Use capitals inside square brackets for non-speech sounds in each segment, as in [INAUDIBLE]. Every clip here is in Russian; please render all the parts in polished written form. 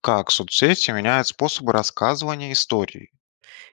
Как соцсети меняют способы рассказывания истории?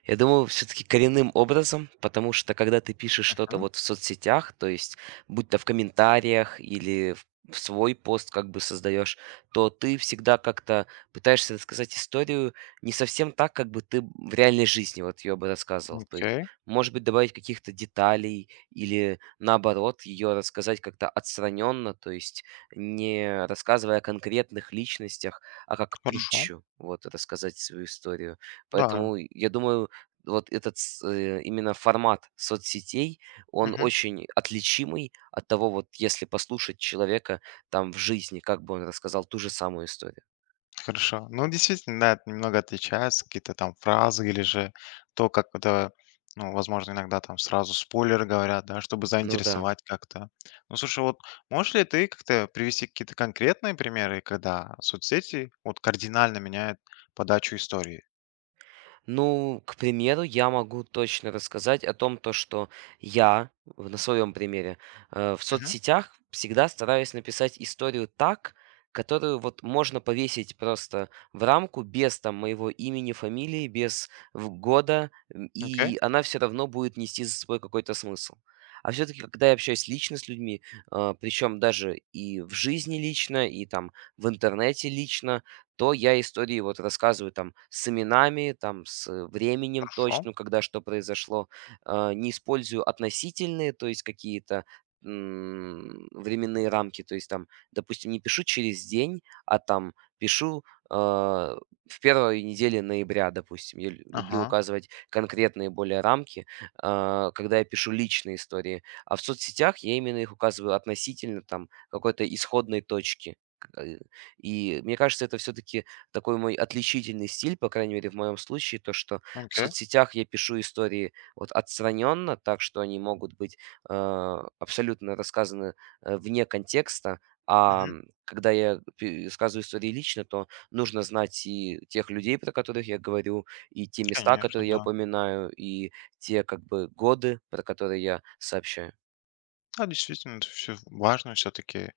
Я думаю, все таки коренным образом, потому что когда ты пишешь что-то Мгм. вот в соцсетях, то есть будь то в комментариях или в свой пост как бы создаешь, то ты всегда как-то пытаешься рассказать историю не совсем так, как бы ты в реальной жизни вот ее бы рассказывал. То есть, Окей, может быть, добавить каких-то деталей или, наоборот, ее рассказать как-то отстраненно, то есть не рассказывая о конкретных личностях, а как хорошо. притчу вот рассказать свою историю. Да. Поэтому я думаю, вот этот именно формат соцсетей, он Мгм. очень отличимый от того, вот если послушать человека там в жизни, как бы он рассказал ту же самую историю. Хорошо. Ну, действительно, да, это немного отличается, какие-то там фразы или же то, как это, ну, возможно, иногда там сразу спойлеры говорят, да, чтобы Ну да. заинтересовать как-то. Ну, слушай, вот можешь ли ты как-то привести какие-то конкретные примеры, когда соцсети вот кардинально меняют подачу истории? Ну, к примеру, я могу точно рассказать о том, то, что я, на своем примере, в Мгм. соцсетях всегда стараюсь написать историю так, которую вот можно повесить просто в рамку без там моего имени, фамилии, без года, Окей, и она все равно будет нести за собой какой-то смысл. А все-таки, когда я общаюсь лично с людьми, причем даже и в жизни лично, и там в интернете лично, то я истории вот рассказываю там с именами, там с временем хорошо. точно когда что произошло. Не использую относительные, то есть какие-то временные рамки, то есть там, допустим, не пишу через день, а там пишу в первой неделе ноября, допустим. Я люблю Ага, указывать конкретные более рамки, когда я пишу личные истории. А в соцсетях я именно их указываю относительно там какой-то исходной точки, и мне кажется, это все-таки такой мой отличительный стиль, по крайней мере, в моем случае, то, что в окей. соцсетях я пишу истории вот отстраненно, так что они могут быть абсолютно рассказаны вне контекста, Мгм. Когда я рассказываю истории лично, то нужно знать и тех людей, про которых я говорю, и те места, Конечно, которые я да. упоминаю, и те как бы годы, про которые я сообщаю. Да, действительно, это все важно все-таки.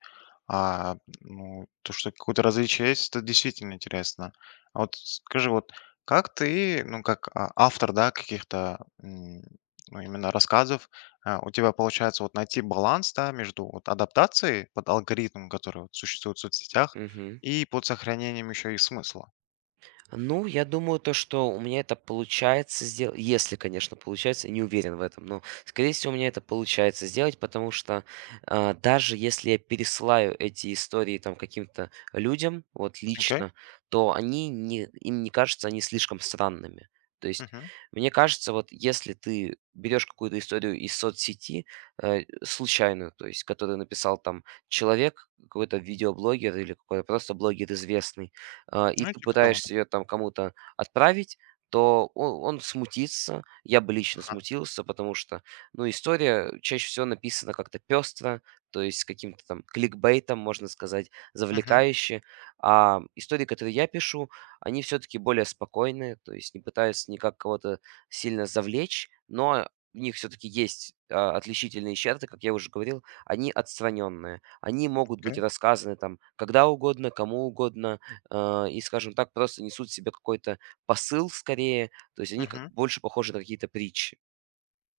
А, ну, то, что какое-то различие есть, это действительно интересно. А вот скажи, вот как ты, ну, как автор, да, каких-то ну, именно рассказов, у тебя получается вот найти баланс, да, между вот адаптацией под алгоритм, который вот существует в соцсетях, Мгм. и под сохранением еще и смысла. Ну, я думаю, то, что у меня это получается сделать, если, конечно, получается, не уверен в этом, но, скорее всего, у меня это получается сделать, потому что даже если я пересылаю эти истории там каким-то людям, вот Окей? лично, то они не, им не кажется, они слишком странными. То есть, Мгм. мне кажется, вот если ты берешь какую-то историю из соцсети, случайную, то есть, которую написал там человек, какой-то видеоблогер или какой-то просто блогер известный, и Ну, ты типа того. Да. пытаешься ее там кому-то отправить, то он смутится. Я бы лично Ага. смутился, потому что, ну, история чаще всего написана как-то пестро, то есть с каким-то там кликбейтом, можно сказать, Мгм. завлекающе. А истории, которые я пишу, они все-таки более спокойные, то есть не пытаются никак кого-то сильно завлечь, но в них все-таки есть отличительные черты, как я уже говорил, они отстраненные. Они могут Окей. быть рассказаны там когда угодно, кому угодно, и, скажем так, просто несут в себе какой-то посыл скорее. То есть они как Мгм. больше похожи на какие-то притчи.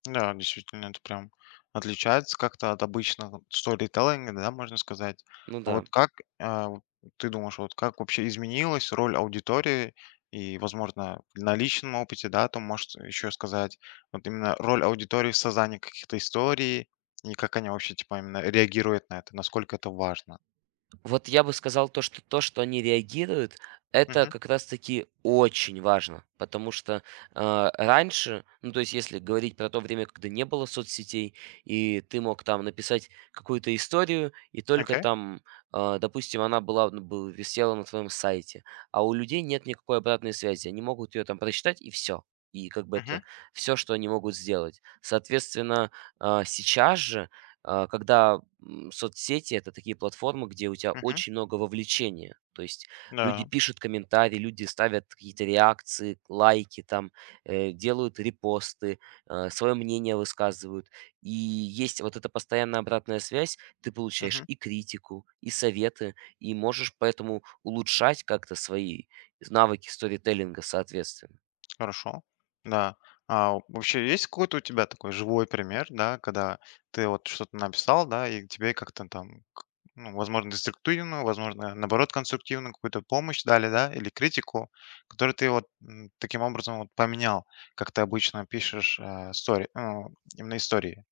Да, действительно, это прям отличается как-то от обычного сторителлинга, да, можно сказать. Ну А да. вот как вот ты думаешь, вот как вообще изменилась роль аудитории и, возможно, на личном опыте, да, там может еще сказать, вот именно роль аудитории в создании каких-то историй и как они вообще, типа, именно реагируют на это, насколько это важно. Вот я бы сказал то, что они реагируют, это Мгм. как раз-таки очень важно, потому что раньше, ну то есть если говорить про то время, когда не было соцсетей, и ты мог там написать какую-то историю, и только Окей. там, допустим, она была, ну, висела на твоем сайте, а у людей нет никакой обратной связи, они могут ее там прочитать и все. И как бы Мгм. это все, что они могут сделать. Соответственно, сейчас же когда соцсети это такие платформы, где у тебя Мгм. очень много вовлечения. То есть люди Да. пишут комментарии, люди ставят какие-то реакции, лайки там, делают репосты, свое мнение высказывают. И есть вот эта постоянная обратная связь, ты получаешь и критику, и советы, и можешь поэтому улучшать как-то свои навыки сторителлинга, соответственно. Хорошо. Да. А вообще есть какой-то у тебя такой живой пример, да, когда ты вот что-то написал, да, и тебе как-то там, ну, возможно, деструктивную, возможно, наоборот, конструктивную какую-то помощь дали, да, или критику, которую ты вот таким образом вот поменял, как ты обычно пишешь ну, именно истории.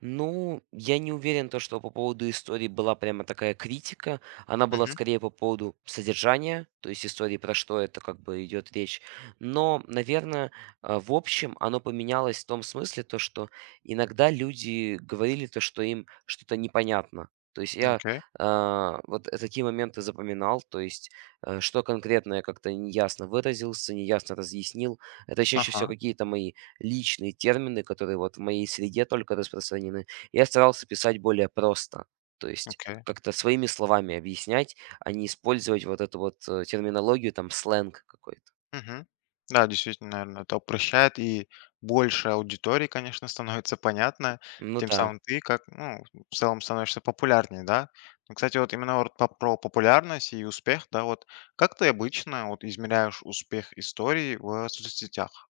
Ну, я не уверен, то, что по поводу истории была прямо такая критика. Она была Мгм. скорее по поводу содержания, то есть истории, про что это как бы идет речь. Но, наверное, в общем, оно поменялось в том смысле, то, что иногда люди говорили то, что им что-то непонятно. То есть я Окей. Такие моменты запоминал, то есть что конкретно я как-то неясно выразился, неясно разъяснил. Это чаще всего Ага. какие-то мои личные термины, которые вот в моей среде только распространены. Я старался писать более просто, то есть Окей. как-то своими словами объяснять, а не использовать вот эту вот терминологию, там сленг какой-то. Мгм. Да, действительно, наверное, это упрощает, и больше аудитории, конечно, [LAUGHS] становится понятно. Ну Тем да. самым ты как, ну, в целом становишься популярнее, да? Ну, кстати, вот именно вот про популярность и успех, да, вот как ты обычно вот измеряешь успех истории в соцсетях?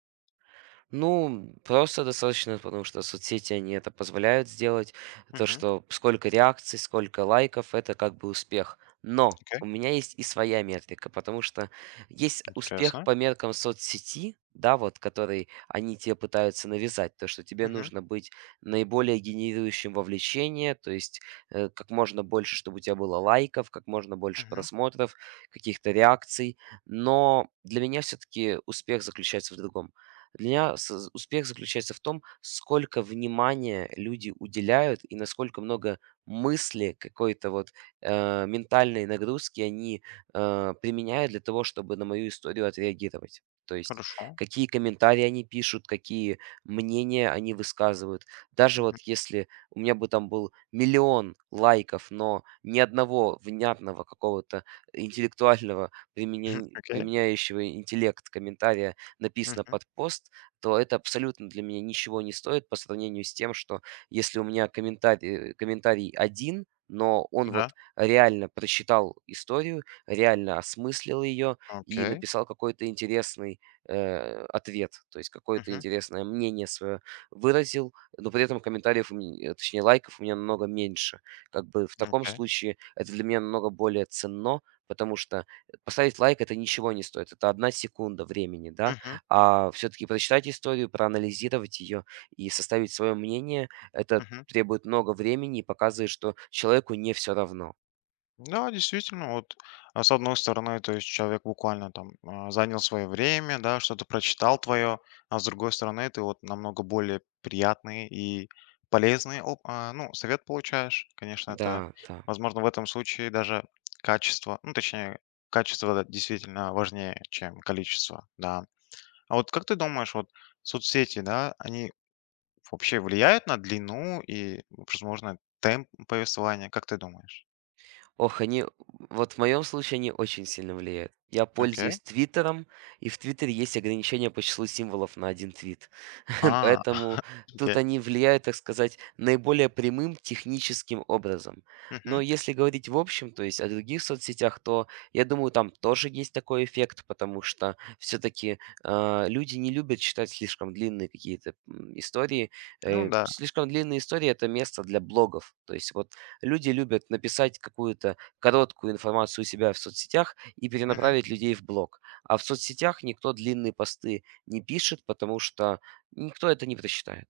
Ну, просто достаточно, потому что соцсети, они это позволяют сделать. То, Мгм. что сколько реакций, сколько лайков, это как бы успех. Но Окей, у меня есть и своя метрика, потому что есть успех интересно. по меркам соцсети, да, вот, который они тебе пытаются навязать, то, что тебе Мгм. нужно быть наиболее генерирующим вовлечение, то есть как можно больше, чтобы у тебя было лайков, как можно больше Мгм. просмотров, каких-то реакций. Но для меня все-таки успех заключается в другом. Для меня с успех заключается в том, сколько внимания люди уделяют и насколько много мысли какой-то вот ментальной нагрузки они применяют для того, чтобы на мою историю отреагировать. То есть Хорошо. какие комментарии они пишут, какие мнения они высказывают. Даже Мгм. вот если у меня бы там был миллион лайков, но ни одного внятного какого-то интеллектуального, [LAUGHS] Окей. применяющего интеллект комментария написано Мгм. под пост, то это абсолютно для меня ничего не стоит по сравнению с тем, что если у меня комментарий один, но он Да. вот реально прочитал историю, реально осмыслил ее и Окей. написал какой-то интересный ответ, то есть какое-то Мгм. интересное мнение свое выразил, но при этом комментариев, точнее лайков у меня намного меньше. Как бы в таком Окей. случае это для меня намного более ценно, потому что поставить лайк это ничего не стоит, это 1 секунда времени, да, Мгм. а все-таки прочитать историю, проанализировать ее и составить свое мнение, это Мгм. требует много времени и показывает, что человеку не все равно. Да, действительно, вот с одной стороны, то есть человек буквально там занял свое время, да, что-то прочитал твое, а с другой стороны, ты вот намного более приятный и полезный, ну, совет получаешь. Конечно, это, Да, да. возможно, в этом случае даже качество, ну, точнее, качество да, действительно важнее, чем количество, да. А вот как ты думаешь, вот соцсети, да, они вообще влияют на длину и, возможно, темп повествования, как ты думаешь? Ох, вот в моем случае они очень сильно влияют. Я Окей. пользуюсь "Твиттером", и в "Твиттере" есть ограничение по числу символов на один твит. [LAUGHS] А, Поэтому [LAUGHS] тут они влияют, так сказать, наиболее прямым техническим образом. Но Мгм. если говорить в общем, то есть о других соцсетях, то, я думаю, там тоже есть такой эффект, потому что все таки люди не любят читать слишком длинные какие-то, истории. Ну Э, да, слишком длинные истории- это место для блогов. То есть вот люди любят написать какую-то короткую информацию у себя в соцсетях и мгм. перенаправить людей в блог. А в соцсетях никто длинные посты не пишет, потому что никто это не прочитает.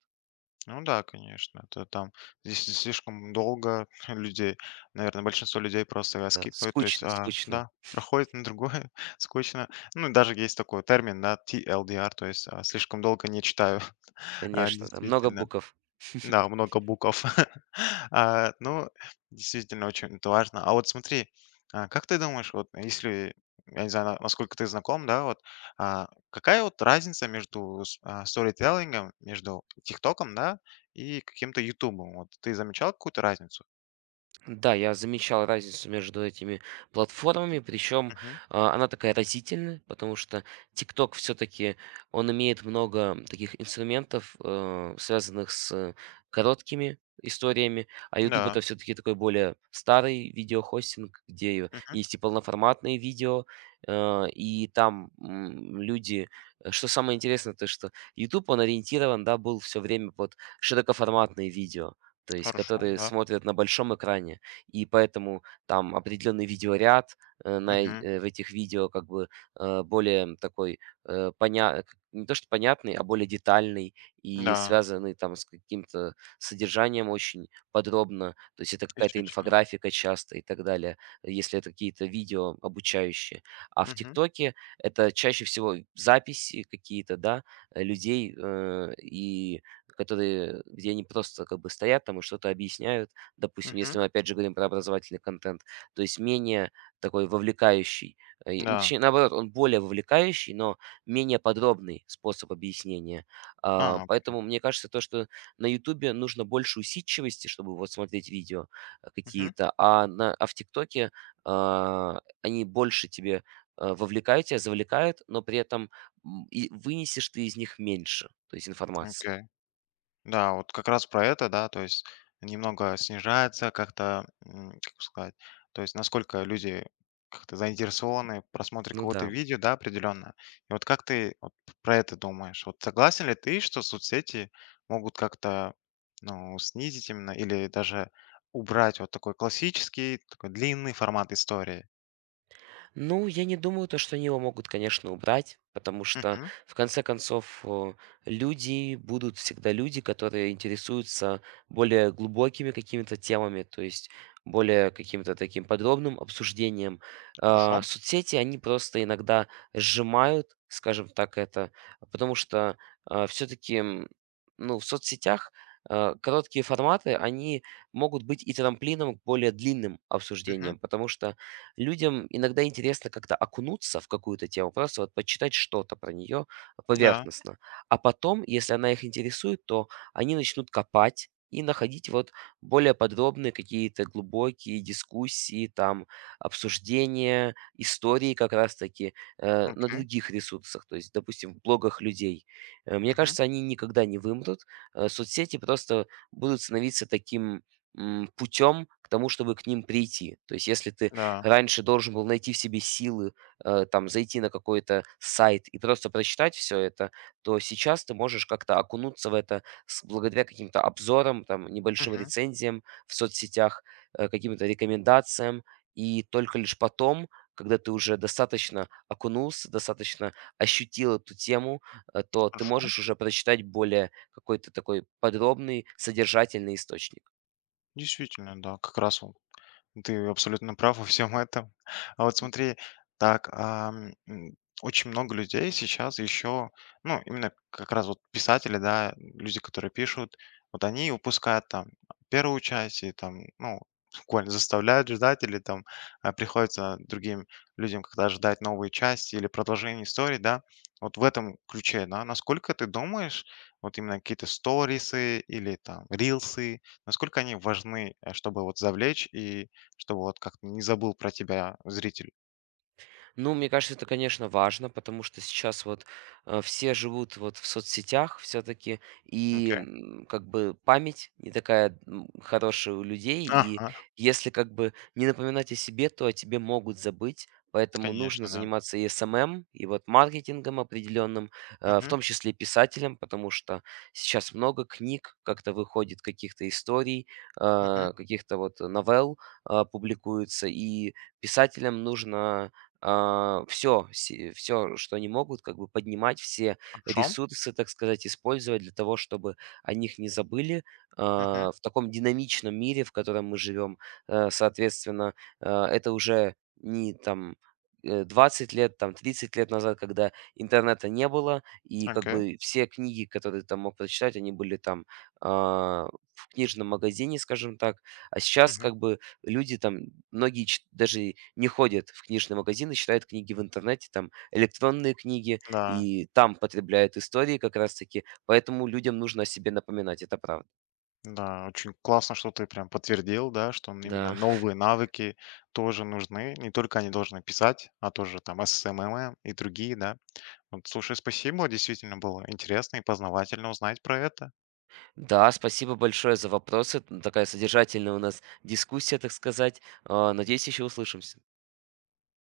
Ну да, конечно. Это там здесь слишком долго [LAUGHS] людей. Наверное, большинство людей просто Да, скипают, то есть, скучно, скучно, да, проходит на другое, [LAUGHS] скучно. Ну, даже есть такой термин, да, TLDR, то есть слишком долго не читаю. [LAUGHS] А, конечно, да, много действительно. букв. Да, [LAUGHS] много букв. [LAUGHS] А, ну, действительно, очень это важно. А вот смотри, как ты думаешь, вот если, я не знаю, насколько ты знаком, да, вот, какая вот разница между сторителлингом, между ТикТоком, да, и каким-то Ютубом? Вот ты замечал какую-то разницу? Да, я замечал разницу между этими платформами, причем Мгм. Она такая разительная, потому что TikTok все-таки он имеет много таких инструментов, связанных с короткими историями, а YouTube Да. это все-таки такой более старый видеохостинг, где Мгм. есть и полноформатные видео, и там люди, что самое интересное, то что YouTube он ориентирован, да, был все время под широкоформатные видео, то есть Хорошо, которые да. смотрят на большом экране и поэтому там определенный видеоряд Мгм. В этих видео как бы более такой не то что понятный, а более детальный и Да, связанный там с каким-то содержанием очень подробно. То есть это какая-то действительно. инфографика часто и так далее, если это какие-то видео обучающие. А в Мгм. ТикТоке это чаще всего записи какие-то, да, людей и где они просто как бы стоят там и что-то объясняют. Допустим, Мгм. если мы опять же говорим про образовательный контент, то есть менее такой вовлекающий, и ну, Да. точнее, наоборот, он более вовлекающий, но менее подробный способ объяснения. А, А, окей. поэтому мне кажется, то, что на "Ютубе" нужно больше усидчивости, чтобы вот смотреть видео, Мгм. какие-то, а на а в "ТикТоке", они больше тебе, вовлекают тебя, завлекают, но при этом, и вынесешь ты из них меньше, то есть информации. Окей. Да, вот как раз про это, да, то есть немного снижается как-то, как бы сказать, то есть насколько люди как-то заинтересованы в просмотре Ну какого-то да. видео, да, определенно. И вот как ты вот про это думаешь? Вот согласен ли ты, что соцсети могут как-то, ну, снизить именно или даже убрать вот такой классический, такой длинный формат истории? Ну, я не думаю, то, что они его могут, конечно, убрать, потому что, Мгм. в конце концов, люди будут всегда люди, которые интересуются более глубокими какими-то темами, то есть более каким-то таким подробным обсуждением. Хорошо. Соцсети, они просто иногда сжимают, скажем так, это, потому что все-таки, ну, в соцсетях короткие форматы, они могут быть и трамплином к более длинным Мгм. обсуждениям, потому что людям иногда интересно как-то окунуться в какую-то тему, просто вот почитать что-то про нее Да. поверхностно. А потом, если она их интересует, то они начнут копать и находить вот более подробные какие-то глубокие дискуссии, там, обсуждения, истории как раз-таки на Окей. других ресурсах, то есть, допустим, в блогах людей. Мне Мгм. кажется, они никогда не вымрут. Соцсети просто будут становиться таким путем к тому, чтобы к ним прийти. То есть, если ты Да. раньше должен был найти в себе силы, там, зайти на какой-то сайт и просто прочитать все это, то сейчас ты можешь как-то окунуться в это с благодаря каким-то обзорам, там, небольшим Мгм. рецензиям в соцсетях, каким-то рекомендациям. И только лишь потом, когда ты уже достаточно окунулся, достаточно ощутил эту тему, то ты Хорошо. можешь уже прочитать более какой-то такой подробный, содержательный источник. Действительно, да, как раз вот ты абсолютно прав во всем этом. А вот смотри, так, очень много людей сейчас еще, ну, именно как раз вот писатели, да, люди, которые пишут, вот они упускают там первую часть и там, ну, буквально заставляют ждать или там приходится другим людям когда ждать новые части или продолжение истории, да, вот в этом ключе, да, насколько ты думаешь, вот именно какие-то сторисы или там рилсы, насколько они важны, чтобы вот завлечь и чтобы вот как-то не забыл про тебя зритель. Ну, мне кажется, это, конечно, важно, потому что сейчас вот все живут вот в соцсетях все-таки, и Окей. Как бы память не такая хорошая у людей, и Ага, если как бы не напоминать о себе, то о тебе могут забыть, поэтому нужно конечно, да. заниматься и СММ, и вот маркетингом определенным, в Мгм, том числе и писателем, потому что сейчас много книг, как-то выходит каких-то историй, мгм. Каких-то вот новелл публикуется, и писателям нужно все что они могут, как бы поднимать, все Хорошо. ресурсы, так сказать, использовать для того, чтобы о них не забыли. Мгм. В таком динамичном мире, в котором мы живем, соответственно, это уже не там, 20 лет, там 30 лет назад, когда интернета не было, и как Окей. бы все книги, которые ты там мог прочитать, они были там, а, в книжном магазине, скажем так. А сейчас Мгм. как бы люди там, многие даже не ходят в книжные магазины, читают книги в интернете, там электронные книги, Да, и там потребляют истории как раз-таки, поэтому людям нужно о себе напоминать, это правда. да, очень классно, что ты прям подтвердил, да, что именно Да, новые навыки тоже нужны. Не только они должны писать, а тоже там SMM и другие, да. Вот, слушай, спасибо, действительно было интересно и познавательно узнать про это. да, спасибо большое за вопросы, такая содержательная у нас дискуссия, так сказать. Надеюсь, еще услышимся.